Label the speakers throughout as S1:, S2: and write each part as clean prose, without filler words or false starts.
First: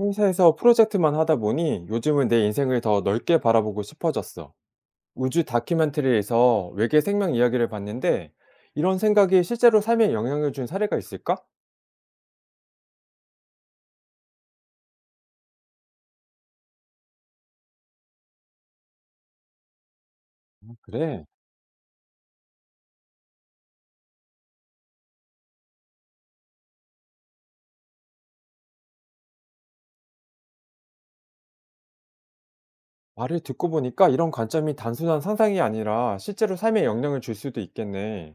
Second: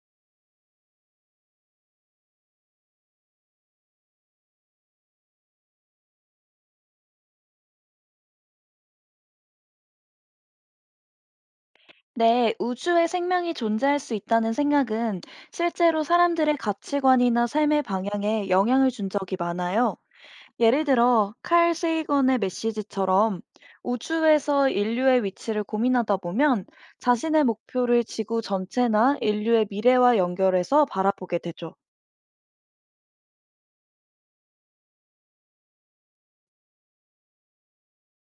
S1: 회사에서 프로젝트만 하다 보니 요즘은 내 인생을 더 넓게 바라보고 싶어졌어. 우주 다큐멘터리에서 외계 생명 이야기를 봤는데 이런 생각이 실제로 삶에 영향을 준 사례가 있을까?
S2: 네, 우주에 생명이 존재할 수 있다는 생각은 실제로 사람들의 가치관이나 삶의 방향에 영향을 준 적이 많아요.
S1: 아,
S2: 예를
S1: 그래.
S2: 들어, 칼 세이건의 메시지처럼 우주에서 인류의 위치를 고민하다 보면 자신의 목표를 지구 전체나 인류의 미래와 연결해서 바라보게 되죠.
S1: 말을 듣고 보니까 이런 관점이 단순한 상상이 아니라 실제로 삶에 영향을 줄 수도 있겠네.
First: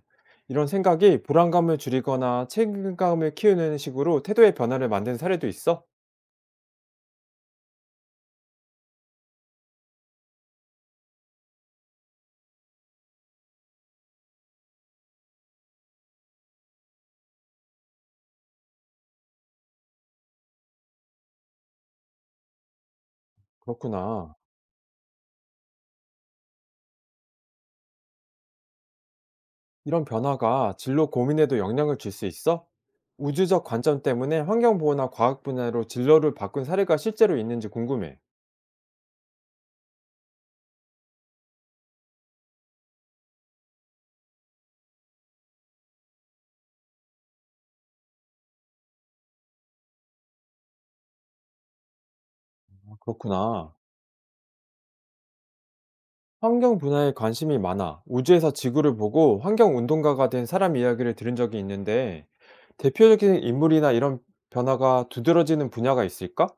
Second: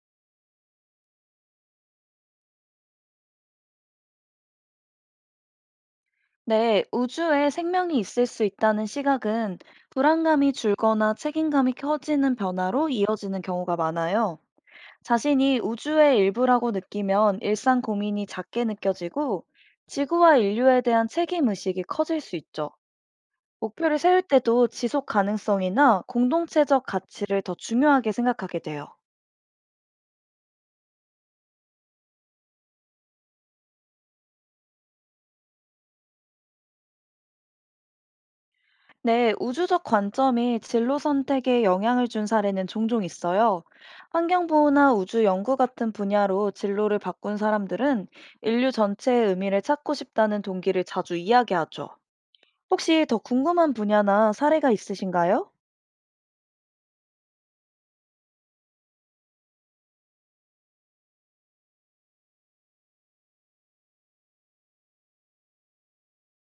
S1: 이런 생각이 불안감을 줄이거나 책임감을 키우는 식으로 태도의 변화를 만든 사례도 있어?
S2: 네, 우주에 생명이 있을 수 있다는 시각은 불안감이 줄거나 책임감이 커지는 변화로 이어지는 경우가 많아요. 자신이 우주의 일부라고 느끼면 일상 고민이 작게 느껴지고 지구와 인류에 대한 책임 의식이 커질 수 있죠. 목표를 세울
S1: 그렇구나.
S2: 때도 지속 가능성이나 공동체적 가치를 더 중요하게 생각하게 돼요.
S1: 이런 변화가 진로 고민에도 영향을 줄 수 있어? 우주적 관점 때문에 환경보호나 과학 분야로 진로를 바꾼 사례가 실제로 있는지 궁금해.
S2: 네, 우주적 관점이 진로 선택에 영향을 준 사례는 종종 있어요. 환경보호나 우주 연구 같은 분야로 진로를 바꾼 사람들은 인류 전체의 의미를 찾고 싶다는 동기를 자주 이야기하죠.
S1: 아,
S2: 혹시 더 궁금한
S1: 그렇구나.
S2: 분야나 사례가 있으신가요?
S1: 환경 분야에 관심이 많아. 우주에서 지구를 보고 환경 운동가가 된 사람 이야기를 들은 적이 있는데, 대표적인 인물이나 이런 변화가 두드러지는 분야가 있을까?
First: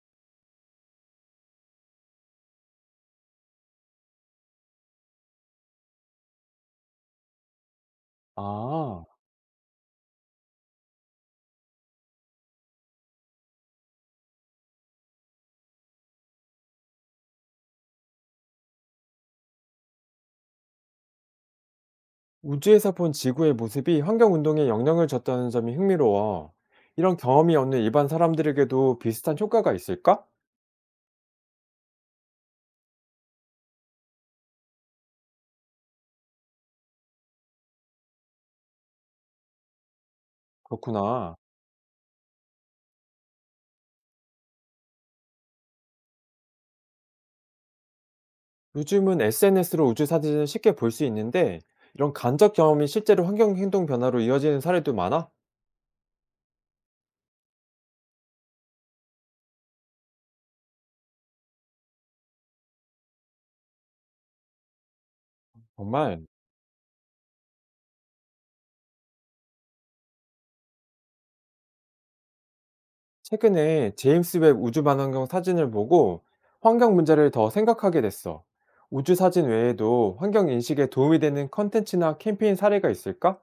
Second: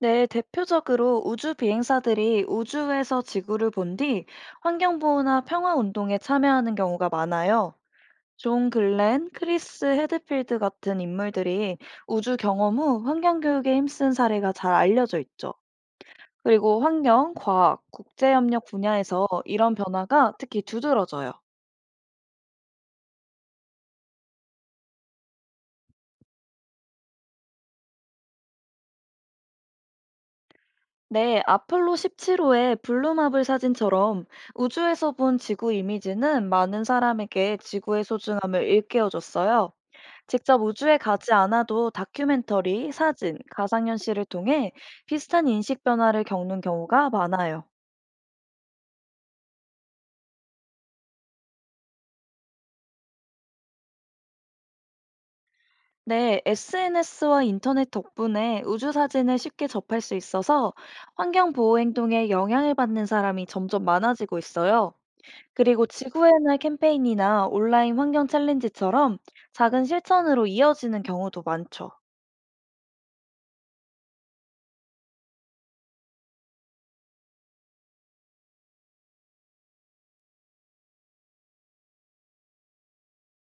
S2: 네, 대표적으로 우주 비행사들이 우주에서 지구를 본 뒤 환경보호나 평화운동에 참여하는 경우가 많아요. 존
S1: 아,
S2: 글렌, 크리스 헤드필드 같은 인물들이 우주 경험 후 환경교육에 힘쓴 사례가 잘 알려져 있죠. 그리고 환경, 과학, 국제협력 분야에서 이런 변화가 특히 두드러져요.
S1: 우주에서 본 지구의 모습이 환경 운동에 영향을 줬다는 점이 흥미로워. 이런 경험이 없는 일반 사람들에게도 비슷한 효과가 있을까?
S2: 네, 아폴로 17호의 블루마블 사진처럼 우주에서 본 지구 이미지는 많은 사람에게 지구의 소중함을 일깨워줬어요. 직접 우주에 가지
S1: 그렇구나.
S2: 않아도 다큐멘터리, 사진, 가상현실을 통해 비슷한 인식 변화를 겪는 경우가 많아요.
S1: 요즘은 SNS로 우주 사진을 쉽게 볼 수 있는데 이런 간접 경험이 실제로 환경 행동 변화로 이어지는 사례도 많아?
S2: 네, SNS와 인터넷 덕분에 우주 사진을 쉽게 접할 수 있어서 환경 보호 행동에 영향을 받는 사람이 점점 많아지고 있어요. 그리고
S1: 정말
S2: 지구의 날 캠페인이나 온라인 환경 챌린지처럼 작은 실천으로 이어지는 경우도 많죠.
S1: 최근에 제임스 웹 우주 반환경 사진을 보고 환경 문제를 더 생각하게 됐어. 우주 사진 외에도 환경 인식에 도움이 되는 컨텐츠나 캠페인 사례가 있을까?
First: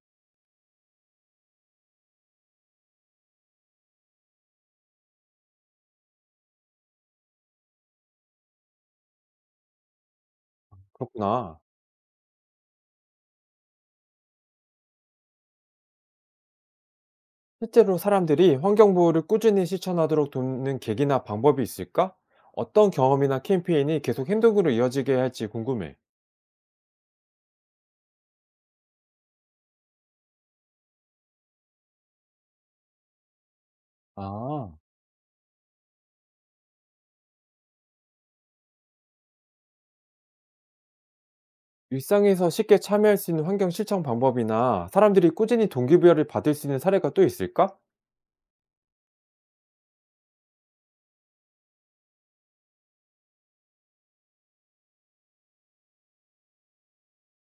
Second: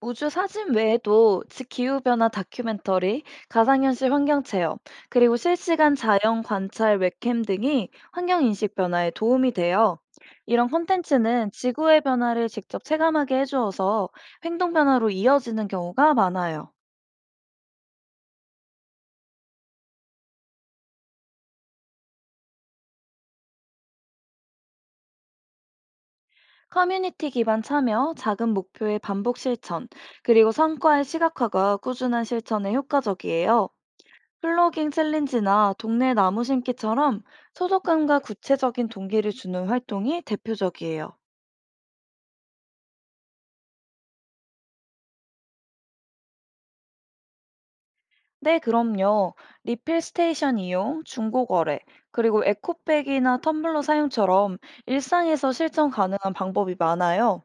S2: 우주 사진 외에도 기후변화 다큐멘터리, 가상현실 환경체험, 그리고 실시간 자연 관찰 웹캠 등이 환경인식 변화에 도움이 돼요. 이런 콘텐츠는
S1: 그렇구나.
S2: 지구의 변화를 직접 체감하게 해주어서 행동 변화로 이어지는 경우가 많아요.
S1: 실제로 사람들이 환경 보호를 꾸준히 실천하도록 돕는 계기나 방법이 있을까? 어떤 경험이나 캠페인이 계속 행동으로 이어지게 할지 궁금해.
S2: 커뮤니티 기반 참여, 작은 목표의 반복 실천, 그리고 성과의 시각화가 꾸준한 실천에 효과적이에요.
S1: 아.
S2: 플로깅 챌린지나 동네 나무 심기처럼 소속감과 구체적인 동기를 주는 활동이 대표적이에요.
S1: 일상에서 쉽게 참여할 수 있는 환경 실천 방법이나 사람들이 꾸준히 동기부여를 받을 수 있는 사례가 또 있을까?
S2: 네, 그럼요. 리필 스테이션 이용, 중고 거래, 그리고 에코백이나 텀블러 사용처럼 일상에서 실천 가능한 방법이 많아요.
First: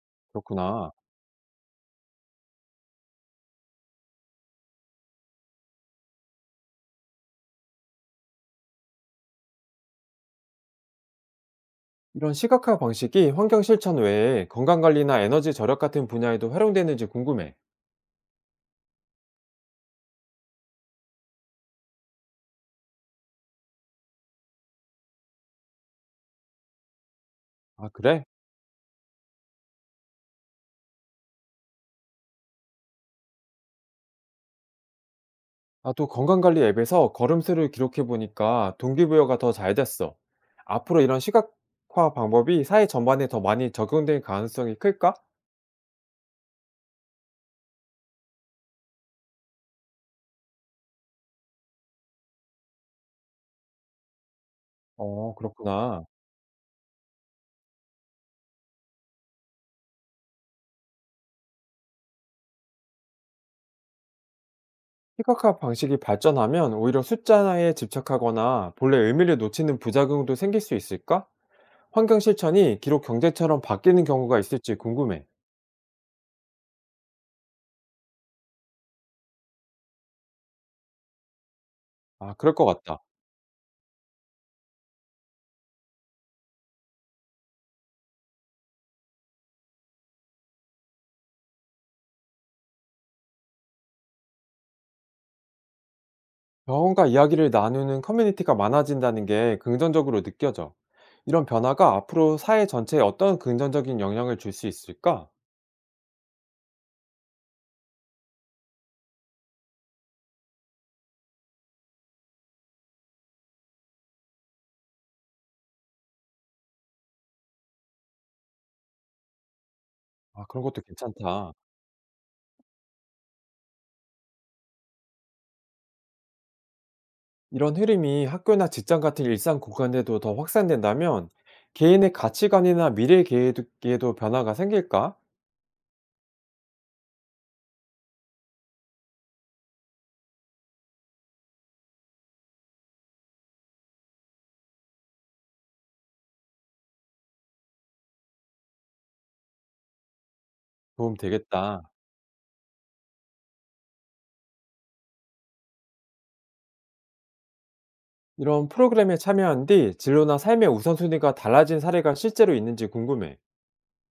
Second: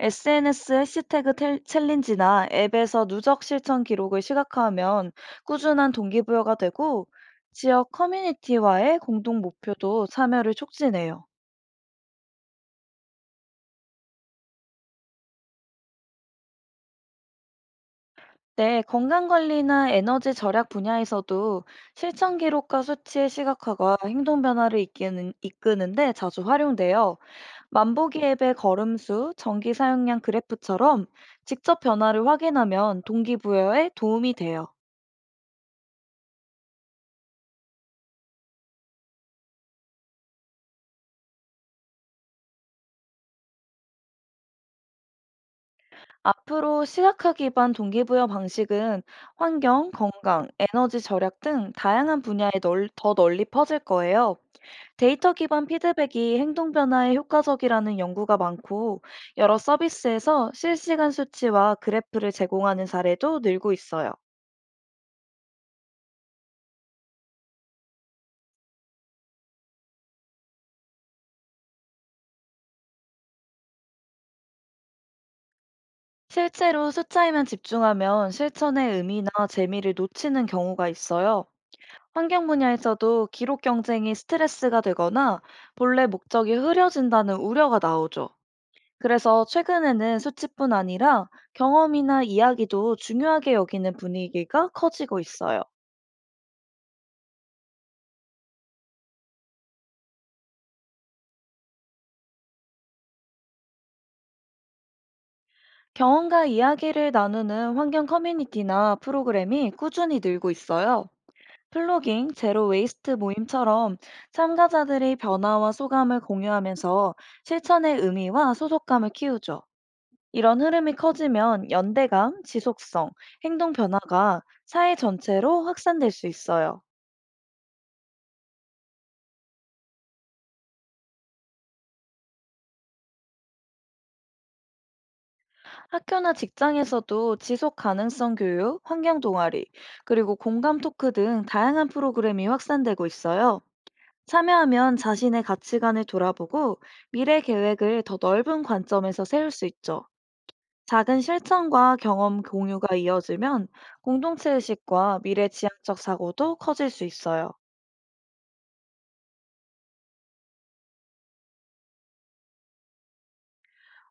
S2: SNS
S1: 그렇구나.
S2: 해시태그 챌린지나 앱에서 누적 실천 기록을 시각화하면 꾸준한 동기부여가 되고 지역 커뮤니티와의 공동 목표도 참여를 촉진해요.
S1: 이런 시각화 방식이 환경 실천 외에 건강관리나 에너지 절약 같은 분야에도 활용되는지 궁금해.
S2: 네, 건강관리나 에너지 절약 분야에서도 실천 기록과 수치의 시각화가 행동 변화를 이끄는데 자주 활용돼요.
S1: 아,
S2: 만보기
S1: 그래?
S2: 앱의 걸음수, 전기 사용량 그래프처럼 직접 변화를 확인하면 동기부여에 도움이 돼요.
S1: 나도 건강관리 앱에서 걸음수를 기록해보니까 동기부여가 더 잘 됐어. 앞으로 이런 시각화 방법이 사회 전반에 더 많이 적용될 가능성이 클까?
S2: 앞으로 시각화 기반 동기부여 방식은 환경, 건강, 에너지 절약 등 다양한 분야에 더 널리 퍼질 거예요. 데이터 기반
S1: 그렇구나.
S2: 피드백이 행동 변화에 효과적이라는 연구가 많고 여러 서비스에서 실시간 수치와 그래프를 제공하는 사례도 늘고 있어요.
S1: 시각화 방식이 발전하면 오히려 숫자에 집착하거나 본래 의미를 놓치는 부작용도 생길 수 있을까? 환경 실천이 기록 경제처럼 바뀌는 경우가 있을지 궁금해.
S2: 실제로 숫자에만 집중하면 실천의 의미나 재미를 놓치는 경우가 있어요.
S1: 아,
S2: 환경
S1: 그럴 것 같다.
S2: 분야에서도 기록 경쟁이 스트레스가 되거나 본래 목적이 흐려진다는 우려가 나오죠. 그래서 최근에는 수치뿐 아니라 경험이나 이야기도 중요하게 여기는 분위기가 커지고 있어요.
S1: 병원과 이야기를 나누는 커뮤니티가 많아진다는 게 긍정적으로 느껴져. 이런 변화가 앞으로 사회 전체에 어떤 긍정적인 영향을 줄 수 있을까?
S2: 경험과 이야기를 나누는 환경 커뮤니티나 프로그램이 꾸준히 늘고 있어요. 플로깅, 제로 웨이스트 모임처럼 참가자들이 변화와 소감을 공유하면서 실천의 의미와 소속감을 키우죠.
S1: 아,
S2: 이런
S1: 그런 것도
S2: 흐름이
S1: 괜찮다.
S2: 커지면 연대감, 지속성, 행동 변화가 사회 전체로 확산될 수 있어요.
S1: 이런 흐름이 학교나 직장 같은 일상 공간에도 더 확산된다면 개인의 가치관이나 미래 계획에도 변화가 생길까?
S2: 학교나 직장에서도 지속 가능성 교육, 환경 동아리, 그리고 공감 토크 등 다양한 프로그램이 확산되고 있어요. 참여하면 자신의 가치관을 돌아보고 미래 계획을 더 넓은 관점에서 세울 수 있죠.
S1: 도움
S2: 작은
S1: 되겠다.
S2: 실천과 경험 공유가 이어지면 공동체 의식과 미래 지향적 사고도 커질 수 있어요.
S1: 이런 프로그램에 참여한 뒤 진로나 삶의 우선순위가 달라진 사례가 실제로 있는지 궁금해.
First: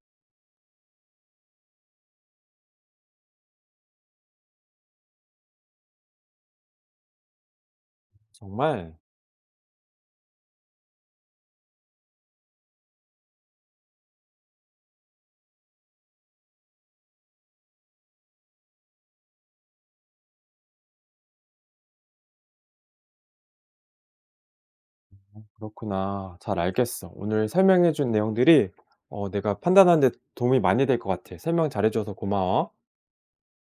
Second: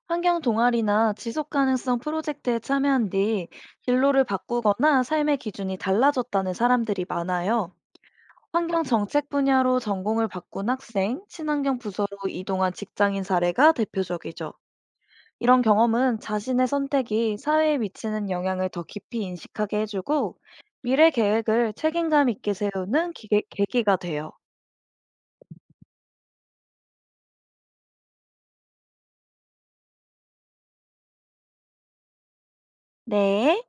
S2: 환경 동아리나 지속 가능성 프로젝트에 참여한 뒤 진로를 바꾸거나 삶의 기준이 달라졌다는 사람들이 많아요. 환경
S1: 정말
S2: 정책 분야로 전공을 바꾼 학생, 친환경 부서로 이동한 직장인 사례가 대표적이죠. 이런 경험은 자신의 선택이 사회에 미치는 영향을 더 깊이 인식하게 해주고 미래 계획을 책임감 있게 세우는 계기가 돼요.
S1: 그렇구나. 잘 알겠어. 오늘 설명해준 내용들이 내가 판단하는 데 도움이 많이 될 것 같아. 설명 잘해줘서 고마워.
S2: 네.